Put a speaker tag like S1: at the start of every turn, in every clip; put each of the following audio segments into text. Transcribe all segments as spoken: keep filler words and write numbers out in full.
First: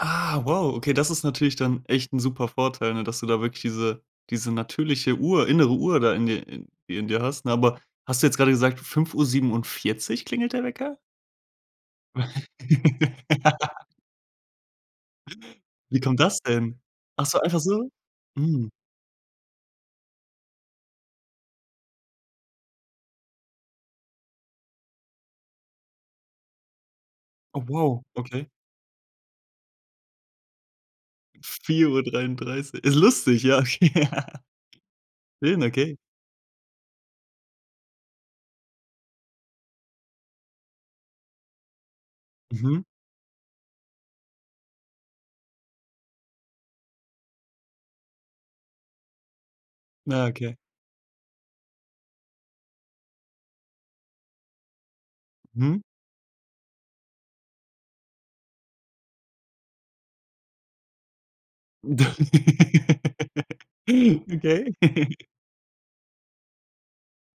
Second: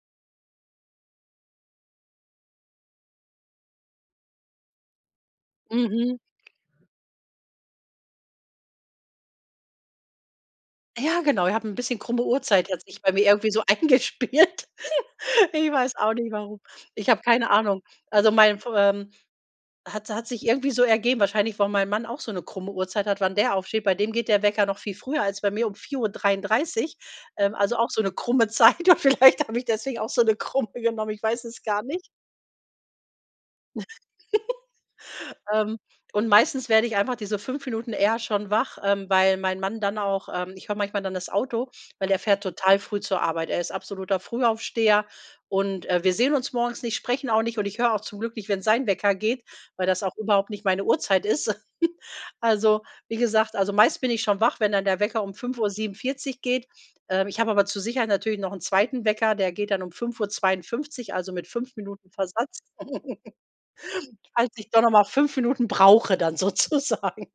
S1: Ah, wow, okay, das ist natürlich dann echt 'n super Vorteil, ne, dass du da wirklich diese diese natürliche Uhr innere Uhr da
S2: Mhm.
S1: in dir in dir hast, ne? Aber, hast du jetzt grade gesagt, fünf Uhr siebenundvierzig klingelt der Wecker?
S2: Ja genau, ich habe ’n bisschen krumme Uhrzeit, hat sich bei mir irgendwie so eingespielt. Ich weiß
S1: Wie
S2: auch
S1: kommt
S2: nicht,
S1: das
S2: warum.
S1: denn?
S2: Ich habe
S1: Ach so,
S2: keine
S1: einfach
S2: Ahnung.
S1: so?
S2: Also, mein F
S1: Mhm.
S2: ähm, hat hat sich irgendwie so ergeben wahrscheinlich, weil mein Mann auch so 'ne krumme Uhrzeit hat, wann der aufsteht. Bei dem geht der Wecker noch viel früher als bei mir, um vier Uhr dreiundreißig, ähm,
S1: Oh,
S2: also, auch so'
S1: wow,
S2: ne
S1: okay.
S2: krumme Zeit und vielleicht habe ich deswegen auch so 'ne krumme genommen, ich weiß es gar
S1: vier Uhr
S2: nicht.
S1: dreiunddreißig. Ist lustig, ja. Schön,
S2: Ähm,
S1: okay.
S2: und meistens werde ich einfach diese fünf Minuten eher schon wach, ähm, weil mein Mann dann auch ähm, ich höre manchmal dann das Auto, weil der fährt total
S1: Mhm.
S2: früh zur Arbeit. Er ist absoluter Frühaufsteher und, äh, wir sehen uns morgens nicht, sprechen auch nicht und ich höre auch zum Glück nicht, wenn sein Wecker geht, weil das auch
S1: Na,
S2: überhaupt
S1: okay.
S2: nicht meine Uhrzeit ist. Also, wie gesagt, also, meist bin ich schon wach, wenn dann der Wecker um fünf Uhr
S1: Mhm.
S2: siebenundvierzig geht. Ähm, ich habe aber zur Sicherheit natürlich noch 'n zweiten Wecker, der geht dann um fünf Uhr zweiundfünfzig Uhr, also mit fünf Minuten Versatz falls ich
S1: Okay.
S2: doch noch mal fünf Minuten brauche dann, sozusagen.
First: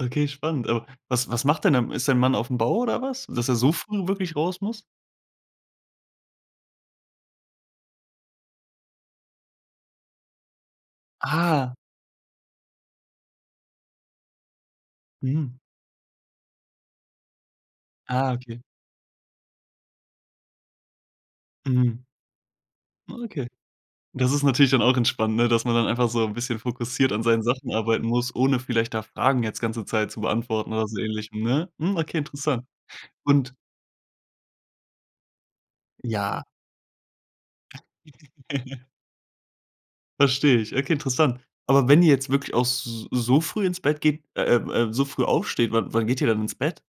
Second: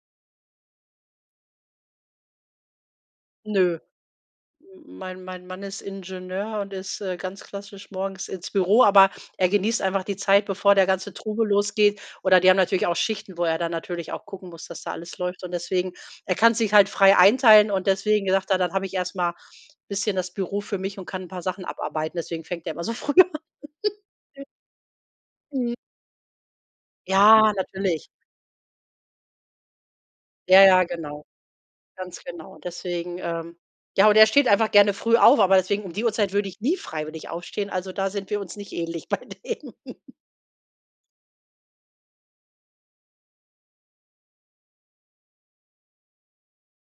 S1: Okay, spannend. Aber was was macht denn dein Ma ist dein Mann auf’m Bau oder was? Dass er so
S2: Nö.
S1: früh wirklich raus muss?
S2: Hm, mein mein Mann ist Ingenieur und ist, äh, ganz klassisch morgens ins Büro, aber er genießt einfach die Zeit, bevor der ganze Trubel
S1: Ah.
S2: losgeht. Oder die haben natürlich auch Schichten, wo er dann natürlich auch gucken muss, dass da alles läuft. Und
S1: Mhm.
S2: deswegen er kann's sich halt frei einteilen und deswegen
S1: Ah,
S2: sagt er:
S1: okay.
S2: „Dann habe ich erst mal bisschen das Büro für mich und kann 'n paar Sachen
S1: Mhm.
S2: abarbeiten.“ Deswegen fängt er immer so
S1: Ah,
S2: früh an.
S1: okay. Das ist natürlich dann auch entspannt, ne, dass man
S2: Mhm.
S1: dann einfach so 'n bisschen fokussiert an seinen
S2: Ja,
S1: Sachen arbeiten
S2: natürlich.
S1: muss, ohne vielleicht da Fragen jetzt ganze Zeit zu
S2: Ja,
S1: beantworten
S2: ja,
S1: oder so
S2: genau.
S1: ähnlich, hm, ne? Mhm, okay,
S2: Ganz genau.
S1: interessant.
S2: Deswegen,
S1: Und
S2: ähm ja, und er steht einfach gerne früh auf, aber deswegen, um die Uhrzeit
S1: Ja.
S2: würde ich nie freiwillig aufstehen. Also, da sind wir uns nicht ähnlich bei dem.
S1: Verstehe ich. Okay, interessant. Aber wenn ihr jetzt wirklich auch s so früh ins Bett geht äh, ähm, äh, so früh aufsteht, wann wann geht ihr dann ins Bett?